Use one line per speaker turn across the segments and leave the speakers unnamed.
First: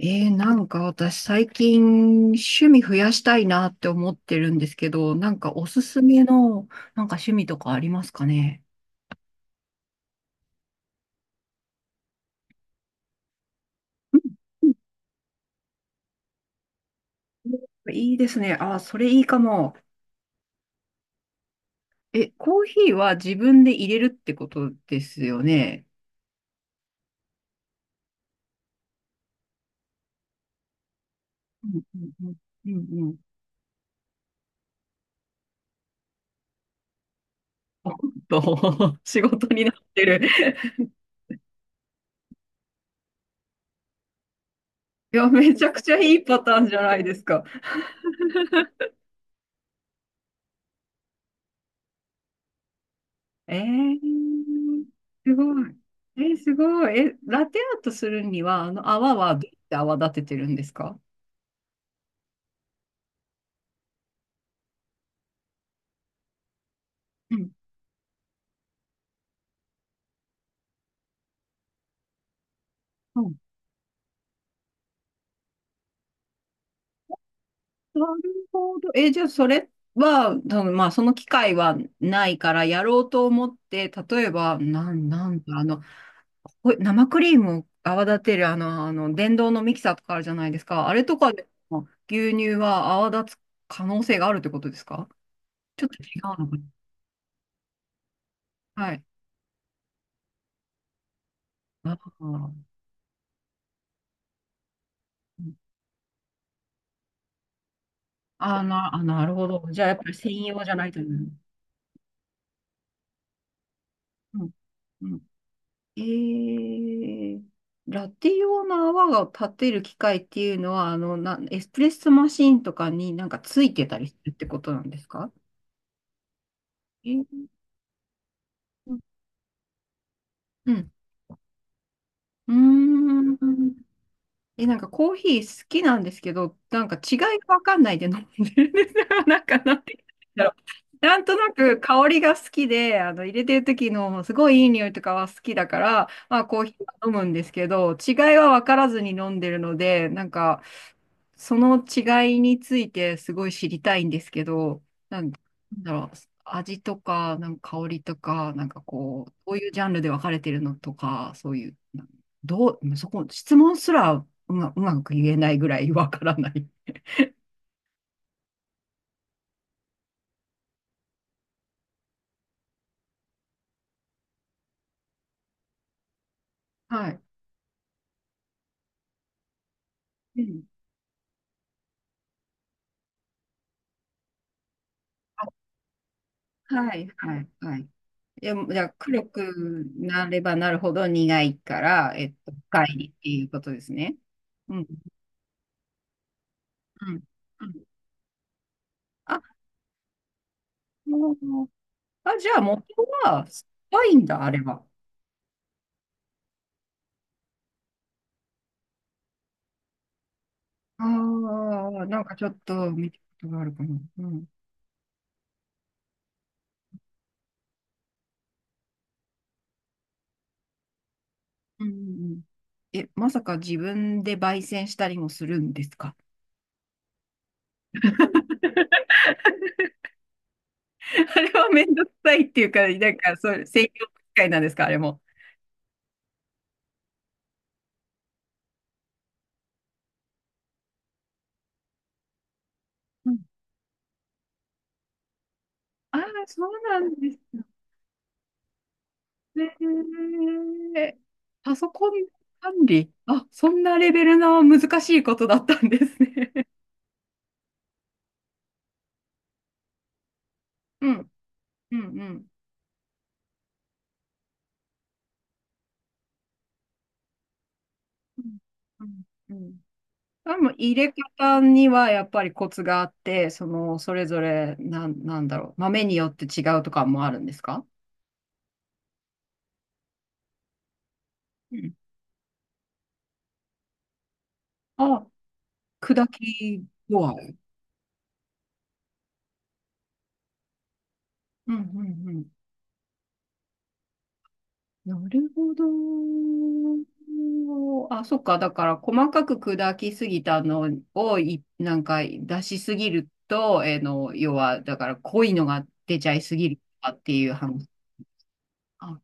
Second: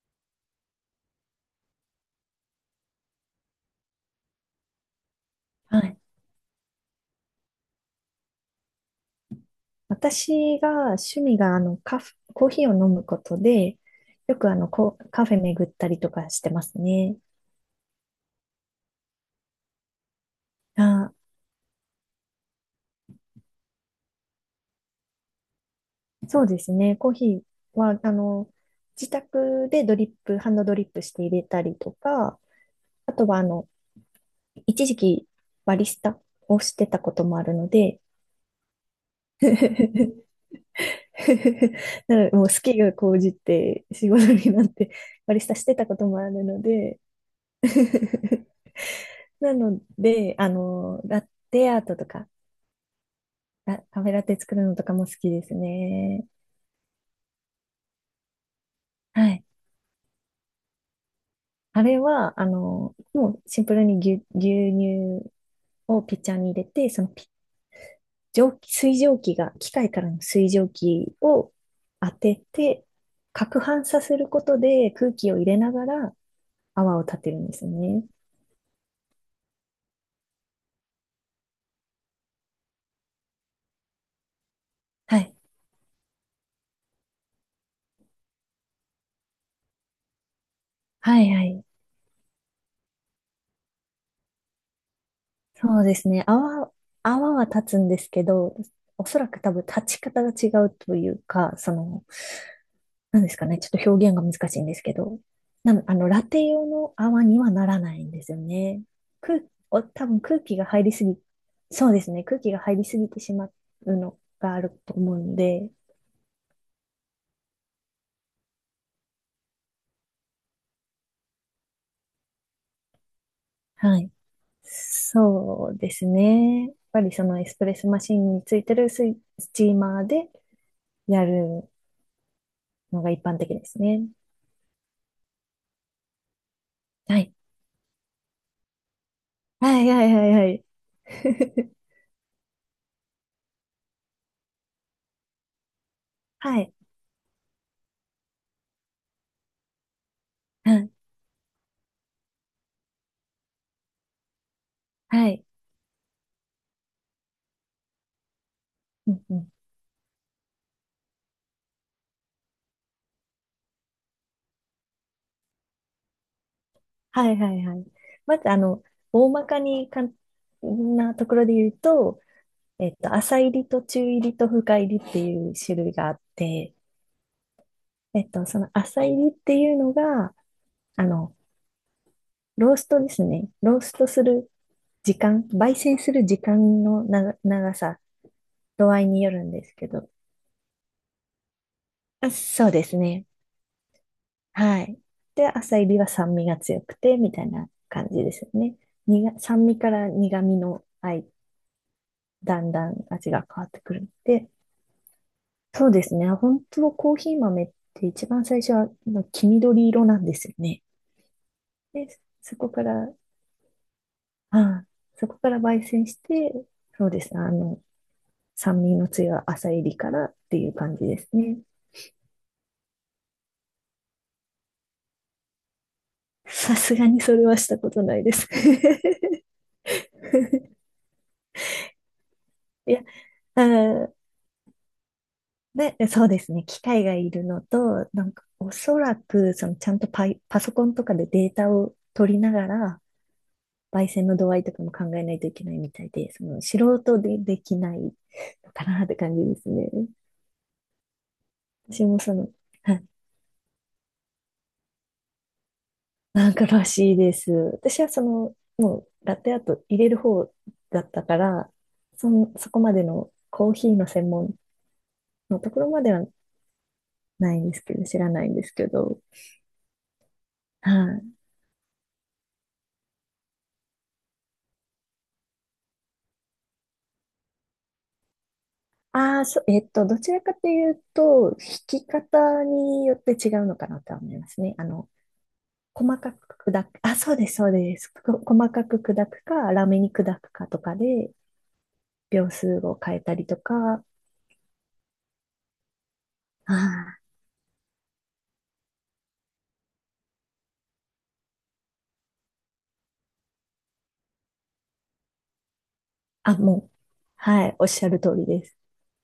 なんか私最近趣味増やしたいなって思ってるんですけど、なんかお
は
す
い。
すめのなんか趣味とかありますかね？
私が趣味があのカフ、コーヒーを飲むことで、
う
よ
ん、
くあのコ、カフェ巡ったりとかしてますね。
うん、いいですね。あ、それいいかも。
あ、
え、コーヒーは自分で入れるってことですよね。
そうですね。コーヒーは、あの、自宅でドリップ、ハンドドリップして入れたり
うん、
と
うん、
か、
うん、うん、う
あ
ん。
とはあの、一時期バリスタをしてたこともあるの
おっ
で、
と、仕事になってる。
なのでもう好きが高じて仕事になって
いや、
バリス
め
タ
ち
し
ゃ
て
く
た
ちゃ
こと
い
も
い
あ
パ
る
ター
の
ンじゃな
で
いですか。
なので、あの、ラテアートとか、
え
カフェラテ作るのと
ー、
かも好き
す
です
ごい。え
ね。
ー、すごい。え、ラテアートするには、あの泡
は
はど
い。
うやって泡立ててるんですか？
あれは、あの、もうシンプルに牛乳をピッチャーに入れて、そのピ、
うん。
蒸気、水蒸気が、機械からの水蒸気を当てて、
うん。
攪拌させることで空気を入れながら泡を立てるんです
な
ね。
るほど。じゃあ、それは、多分まあ、その機会はないから、やろうと思って、例えば、
は
な
い。
んだ、ほい生クリームを泡立てる、電動のミキサーとかあるじゃないですか。あれと
はい
か
は
で
い。
も、牛乳は泡立つ可能性があるってことですか？
そ
ち
う
ょっ
で
と違
すね。
うのか
泡は立つんですけど、
な。はい。
おそらく多分立ち方が違うというか、そ
あ
の、
あ。
なんですかね、ちょっと表現が難しいんですけど、あの、ラテ用の泡にはならないんですよ
あー
ね。
な、あ、なる
空、
ほど。じゃあ、やっぱ
多
り
分空
専
気
用
が
じゃ
入
ない
り
とい
すぎ、
う。
そうですね、空気が入りすぎてしまうの
うん。
があると思
う
う
ん。
ので、
えー、ラテ用の泡を立てる機械っていうのは、エスプレッソマシンとかになんかついてた
は
り
い。
するってことなんですか？
そうですね。やっぱ
え
りそ
ー。
のエスプレッソマシンについてる
う
スチーマーで
ん。
やる
うー
のが一般的です
ん。
ね。
え、なんかコーヒー好きなんですけど、なんか違い
はい。
がわかんないで飲んでるんですよ。なんか、な
は
ん
い
て
はいはい
言うんだ
は
ろ
い。
う。なんとな く香りが好きで、入れてる時のすごいいい匂いとかは好きだから、まあコ
は
ー
い。
ヒーは飲むんですけど、違いはわからずに飲んでるので、なんか、
はい。
その違いについてすごい知りたいんですけど、
は
な
い。
んだろう、味とか、なんか香りとか、なんか
うん
こう、
うん
こういうジャンルで分かれてるのとか、そういう、どう、そこ、質問すらうまく言えないぐらいわからない。
はいはいはい。まず、あの、大まかに簡単なところで言うと、えっと、浅入りと中入りと深入りっていう種類があって、
はい。
えっと、その浅入りっていうのが、
うん。
あの、ローストですね。ローストする時間、
あ、
焙煎する時間
は
の
い、はい、
長
はい。
さ、
いや、じゃあ
度合いに
黒
よるんです
く
けど。
なればなるほど苦いから、
あ、そう
深
です
いっ
ね。
ていうことですね。う
は
ん、
い。で、浅入りは酸味が強く
う
て、
ん、
みたい
う
な
ん。
感じですよね。
あ、
酸味から苦味のあい
もうあ、じゃ
だ
あ
ん
元
だん味
は
が変
酸
わ
っ
ってくる
ぱ
の
いんだ、
で、
あれは。
そうですね。本当コーヒー豆って一番最初は黄緑色なんですよね。
ああ、
で、
なんかちょ
そ
っ
こか
と見
ら、
たことがあるかな。うん。
ああ、そこから焙煎して、そうですね。あの、酸味の強い朝入りからっていう感じですね。
うん、うん、うん。え、まさか自分で焙煎したりもするんですか？
さすがにそれはしたことないです。
あれはめんどくさいっていうか、
いや、
なんか、そ
あ
う、専用機
ー、
械なんですか、あれも。
で、そうですね。機械がいるのと、なんかおそらく、そのちゃんとパソコンとかでデータを取りながら、
うん。
焙煎の度合いとかも考えないといけないみたい
ああ、
で、その
そう
素
なん
人
です
でできないのかなって感じですね。
ね。えーパソ
私
コン
もその、
管
はい、
理。あ、そんなレベルの難しいことだったんです
なん
ね。
からしいです。私はその、もうラテアート入れる方 だ
う
った
ん、
から、
うん、うん。
そこまでのコーヒーの専門のところまではないんですけど、知ら
う
ないん
ん、
ですけ
う
ど、
ん。うん。多分
は
入れ
い。
方にはやっぱりコツがあって、その、それぞれ、なんだろう、豆によって違うとかもあるんですか？
ああ、そ、えっと、どちらかというと、弾
うん。
き方によって違うのかなとは思いますね。あの、
あ、
細
砕
かく
き
砕く、あ、
具
そ
合。
うです、そうです。細かく砕くか、ラメに砕くかとかで、
うん、うん、う
秒
ん。
数を変えたりとか、
なるほど。
あー、
あ、そっか。だから、細かく砕きすぎたのをい、なんか出しすぎると、えーの、要は、だから濃いのが出ちゃい
あ、
すぎると
もう、
かっていう
はい、おっ
話。
しゃる通りです。
あ、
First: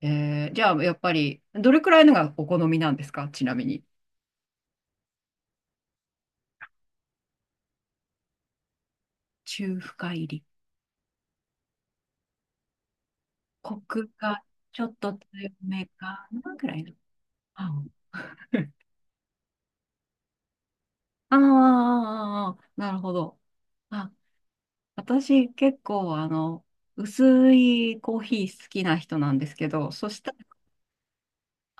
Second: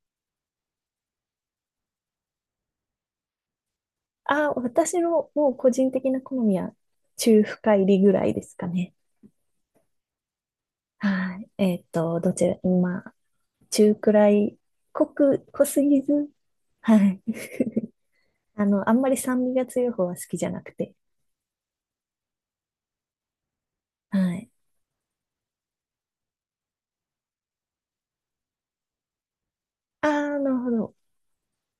じゃあ、やっぱり、どれくらいのがお好みなんですか、ちなみに。
あ、私のもう個人的な好みは、中深入りぐらいですかね。
中深入り。
はい。えっと、どちら、まあ、
コ
中
ク
くら
が
い、
ちょっと強
濃す
め
ぎ
か
ず、
なぐらいの。
はい。
あ。
あ の、あんまり酸味が強い方は好きじゃなくて、
あー、なるほど。あ、
はい。
私結構薄いコーヒー好きな人なんですけど、
あ
そしたら、
あ、なるほど。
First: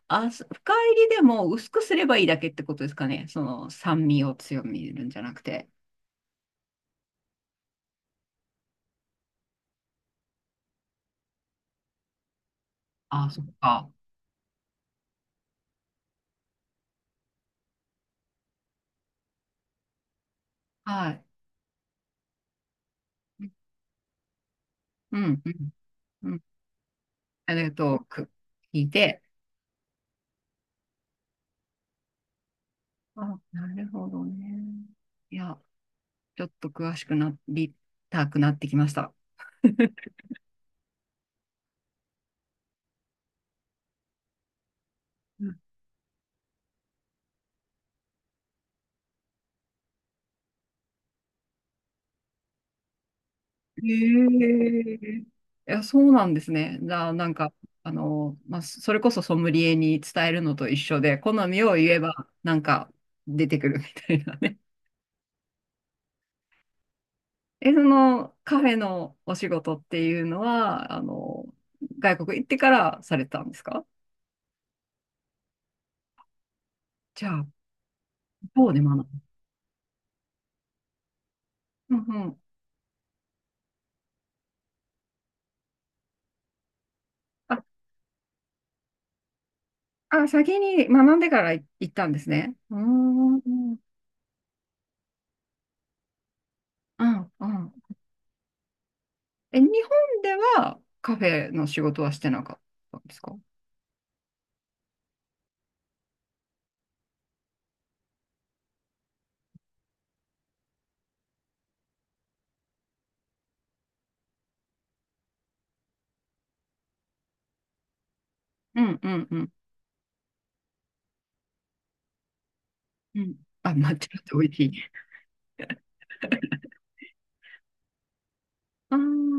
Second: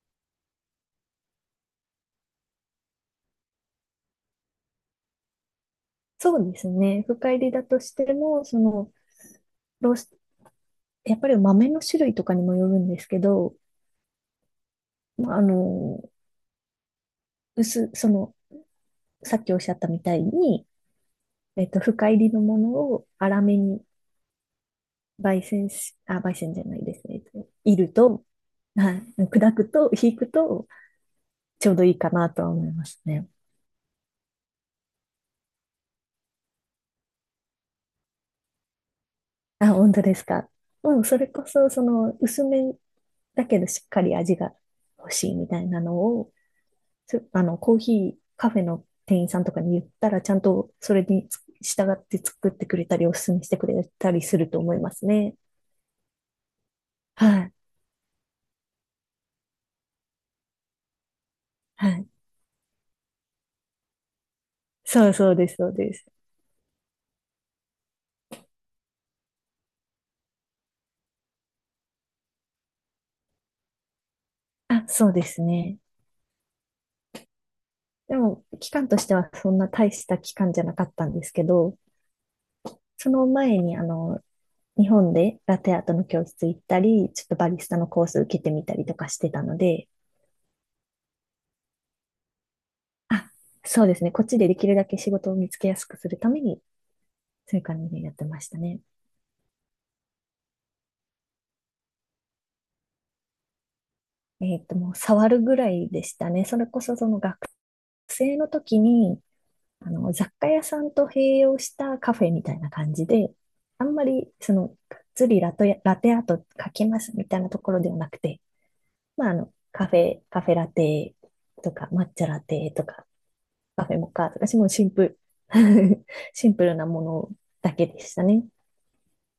あ、深入りでも薄くすればいいだけってことですかね。その酸味を強めるんじゃなくて。
そうですね。深入りだとしても、その、ロースやっぱり豆の種類とかにもよるんですけ
あ、そっ
ど、
か。
まあ、あの、薄、その、さっきおっしゃったみたいに、
はい。
えっと、深入りのものを粗
う
めに
ん、うん、う
焙
ん。
煎じゃないですね。えっと
ありが
煎る
とう。
と、
聞い
はい、
て。
砕くと、引くと、ちょうどいいかなとは思いますね。
あ、なるほどね。いや、ちょっと詳しくなりたくなってきました。
あ、本当で すか。うん、それこそ、その、薄めだけどしっかり味が欲しいみたいなのを、あの、コーヒー、カフェの店員さんとかに言ったら、ちゃんとそれに従って作ってくれたり、おすすめしてくれ
へ
たりすると思います
え。い
ね。
や、そうなんですね。じゃあ、な
は
んか、
い。
まあ、それこそソムリエに伝えるのと一緒で、好みを
は
言え
い。
ば、なんか出てくるみたいなね。
そうそうです、そうです。
え、そのカフェのお仕事っていうのは、外国行ってからされたんですか？
あ、そうですね。
じゃあ、
でも、
そ
期
うで
間と
学
して
ぶ。
はそんな大した期間じゃなかったんですけど、
うん、うん。
その前に、あの、日本でラテアートの教室行ったり、ちょっとバリ
あ、
スタのコース受けてみたりとかしてたので、
あ、先に学んでから行ったんですね。うー
あ、
ん、うん、
そうですね。こっちでできるだけ仕事を見つけやすくするために、
う
そういう
ん。
感じでやってましたね。
え、日本ではカフェの仕事はしてなかったんですか？
えっと、もう触るぐらいでしたね。それこそその学生の時に、あの、雑貨屋さんと併用したカフェみたいな感じで、あんまり、その、がっつりラトや、ラテアート書きますみたいなところではなくて、
うん、う
ま
ん、
あ、あ
うん。
の、カフェカフェラテとか、抹茶ラテとか、
うん。あ、
カフ
抹
ェモ
茶っ
カ
て
とか、
美味し
もう
い。
シンプル、シンプルなものだけでしたね。
ああ、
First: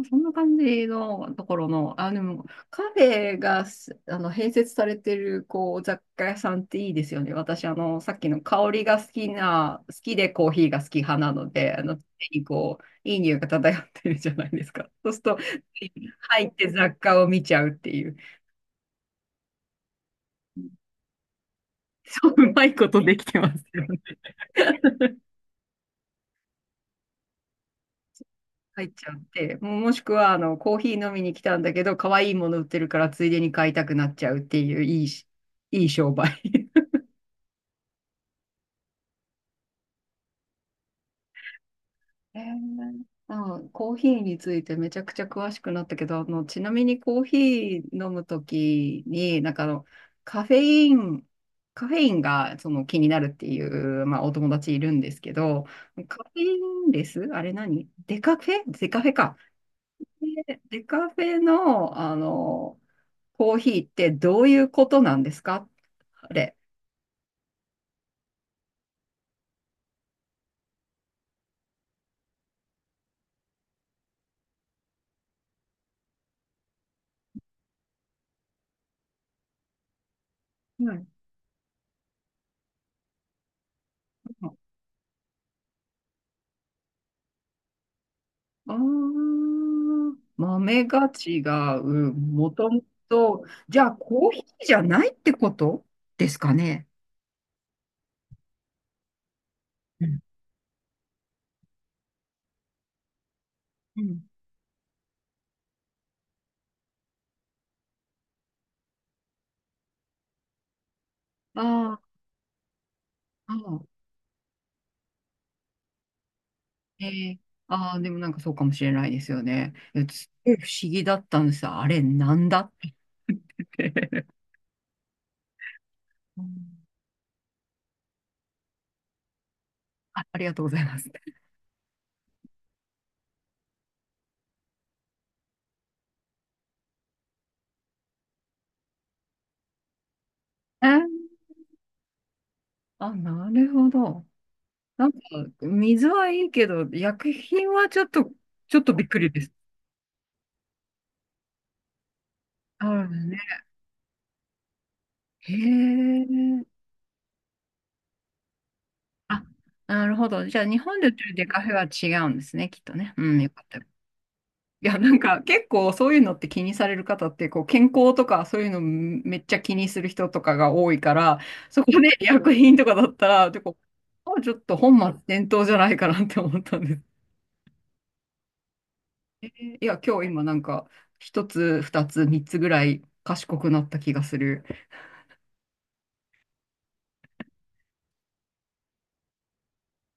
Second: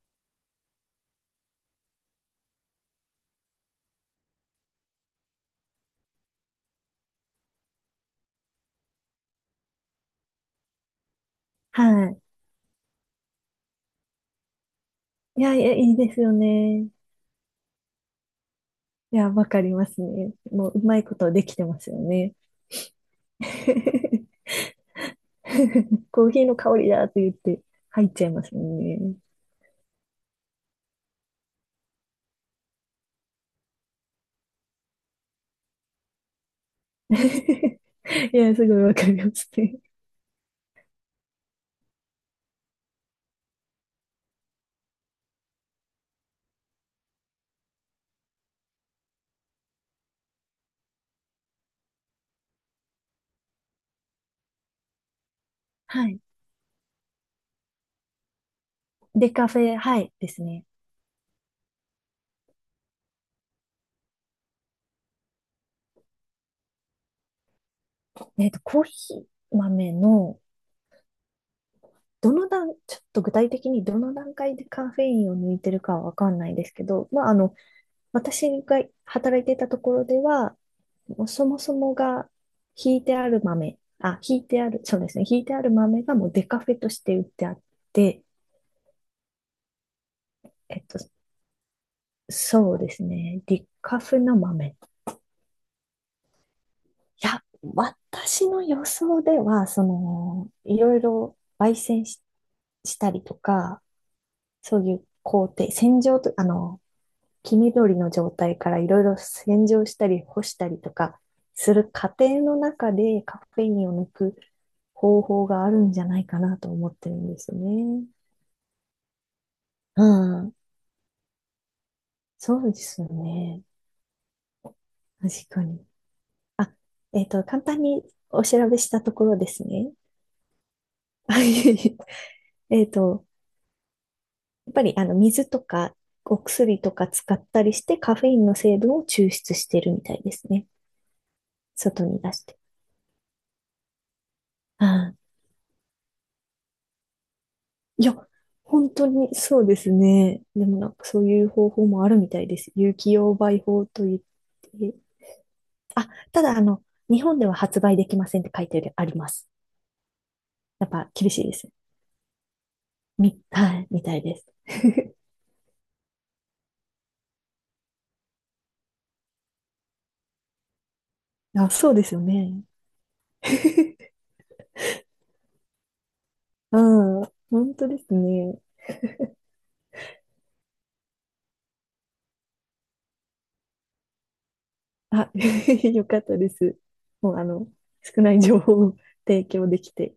そんな感じのところの、あ、でもカフェがすあの併設されてるこう雑貨屋さんっていいですよね。私、さっきの香りが好きでコーヒーが好き派なので、常
はい。
にこう、いい匂いが漂ってるじゃないですか。そうすると、
いや、いいですよ
入って
ね。
雑貨を見ちゃうっていう。
いや、わかりますね。もう、う まいことできてますよ
そう、
ね。
うまいことできてますよね。
コーヒーの香りだって言って入っちゃいますもん
入っちゃ
ね。
って、もしくはコーヒー飲みに来たんだけど、可愛いもの売ってるからついでに買いたくなっちゃうっていういいし、いい商売。
いや、すごいわかりますね。
あ、コーヒーについてめちゃくちゃ詳しくなったけど、あのちなみにコーヒー飲むときに、なんかカフェイン、カフェインがその気になるっていう、まあ、お友達いるんですけど、
は
カ
い。
フェインレスあれ何デカフェ、デカフェ
で、
か。
カフェ、はい、です
で
ね。
デカフェの、コーヒーってどういうことなんですか、あれ。
えっと、コーヒー豆の、どの段、ちょっと具体的にどの段階でカフェインを抜いてるかはわかんないですけど、まあ、あの、私が働いていたところでは、
はい。
もうそもそもが、ひい
あ
てある、そうですね、ひいてある豆がもうデカフェとして売ってあって、
あ、
えっ
豆
と、
が違う。もと
そう
も
ですね。
と、
リ
じゃあ
カフ
コー
の
ヒー
豆。
じゃ
い
ないってことですかね。
や、私の予想では、そ
うん、
の、いろいろ焙煎し、したりとか、
うん、
そういう工程、洗浄と、あの、黄緑の状態からいろいろ洗浄したり干したりとか
あ
する過
ー、
程の中でカ
あ
フェイ
ー、
ン
ああ、
を抜く方法があるんじゃないかなと思ってるんで
え、
すよ
ああー、
ね。
でもなんかそうかもしれないですよね。
う
えすご
ん。
い不思議だったんですよ。あれ、なん
そ
だ
う
っ
ですよね。
て。
確かに。
う
あ、
ん、
えっと、簡単にお調べしたところですね。
あ、ありがとうございます。
あいえいええっと、やっぱりあの水とかお薬とか使ったりしてカフェインの成分を抽出してるみたいですね。
えー
外に出して。
あ、なるほど。なん
あ
か、
あ、
水はいいけど、薬品はちょ
い
っ
や、
と、ちょっ
本
とび
当
っくり
に
です。
そうですね。でもなんかそういう方法もあるみたいです。
そ
有
うで
機
す
溶
ね。
媒法といって。
へ
あ、ただあ
え。
の、日本では発売できませんって書いてありま
あ、
す。
なるほど。じゃあ、日
やっ
本で売
ぱ
って
厳
る
し
デ
いで
カフ
す。
ェは違うんですね、きっとね。う
み、
ん、よかった。
はい、みたいです。
いや、な んか、結構そういうのって気にされる方って、こう、健康とかそういうのめっちゃ気にする人とかが多いから、
あ、
そこ
そうです
で
よ
薬
ね。
品とかだったら、結構、あ、ちょっと本末転倒じゃないかなって思ったんです。
うん、本当ですね。
いや、今日今なんか、一つ、二つ、三つぐらい賢くなった気がする。
あ、よかったです。もうあの、少ない情報を提供できて、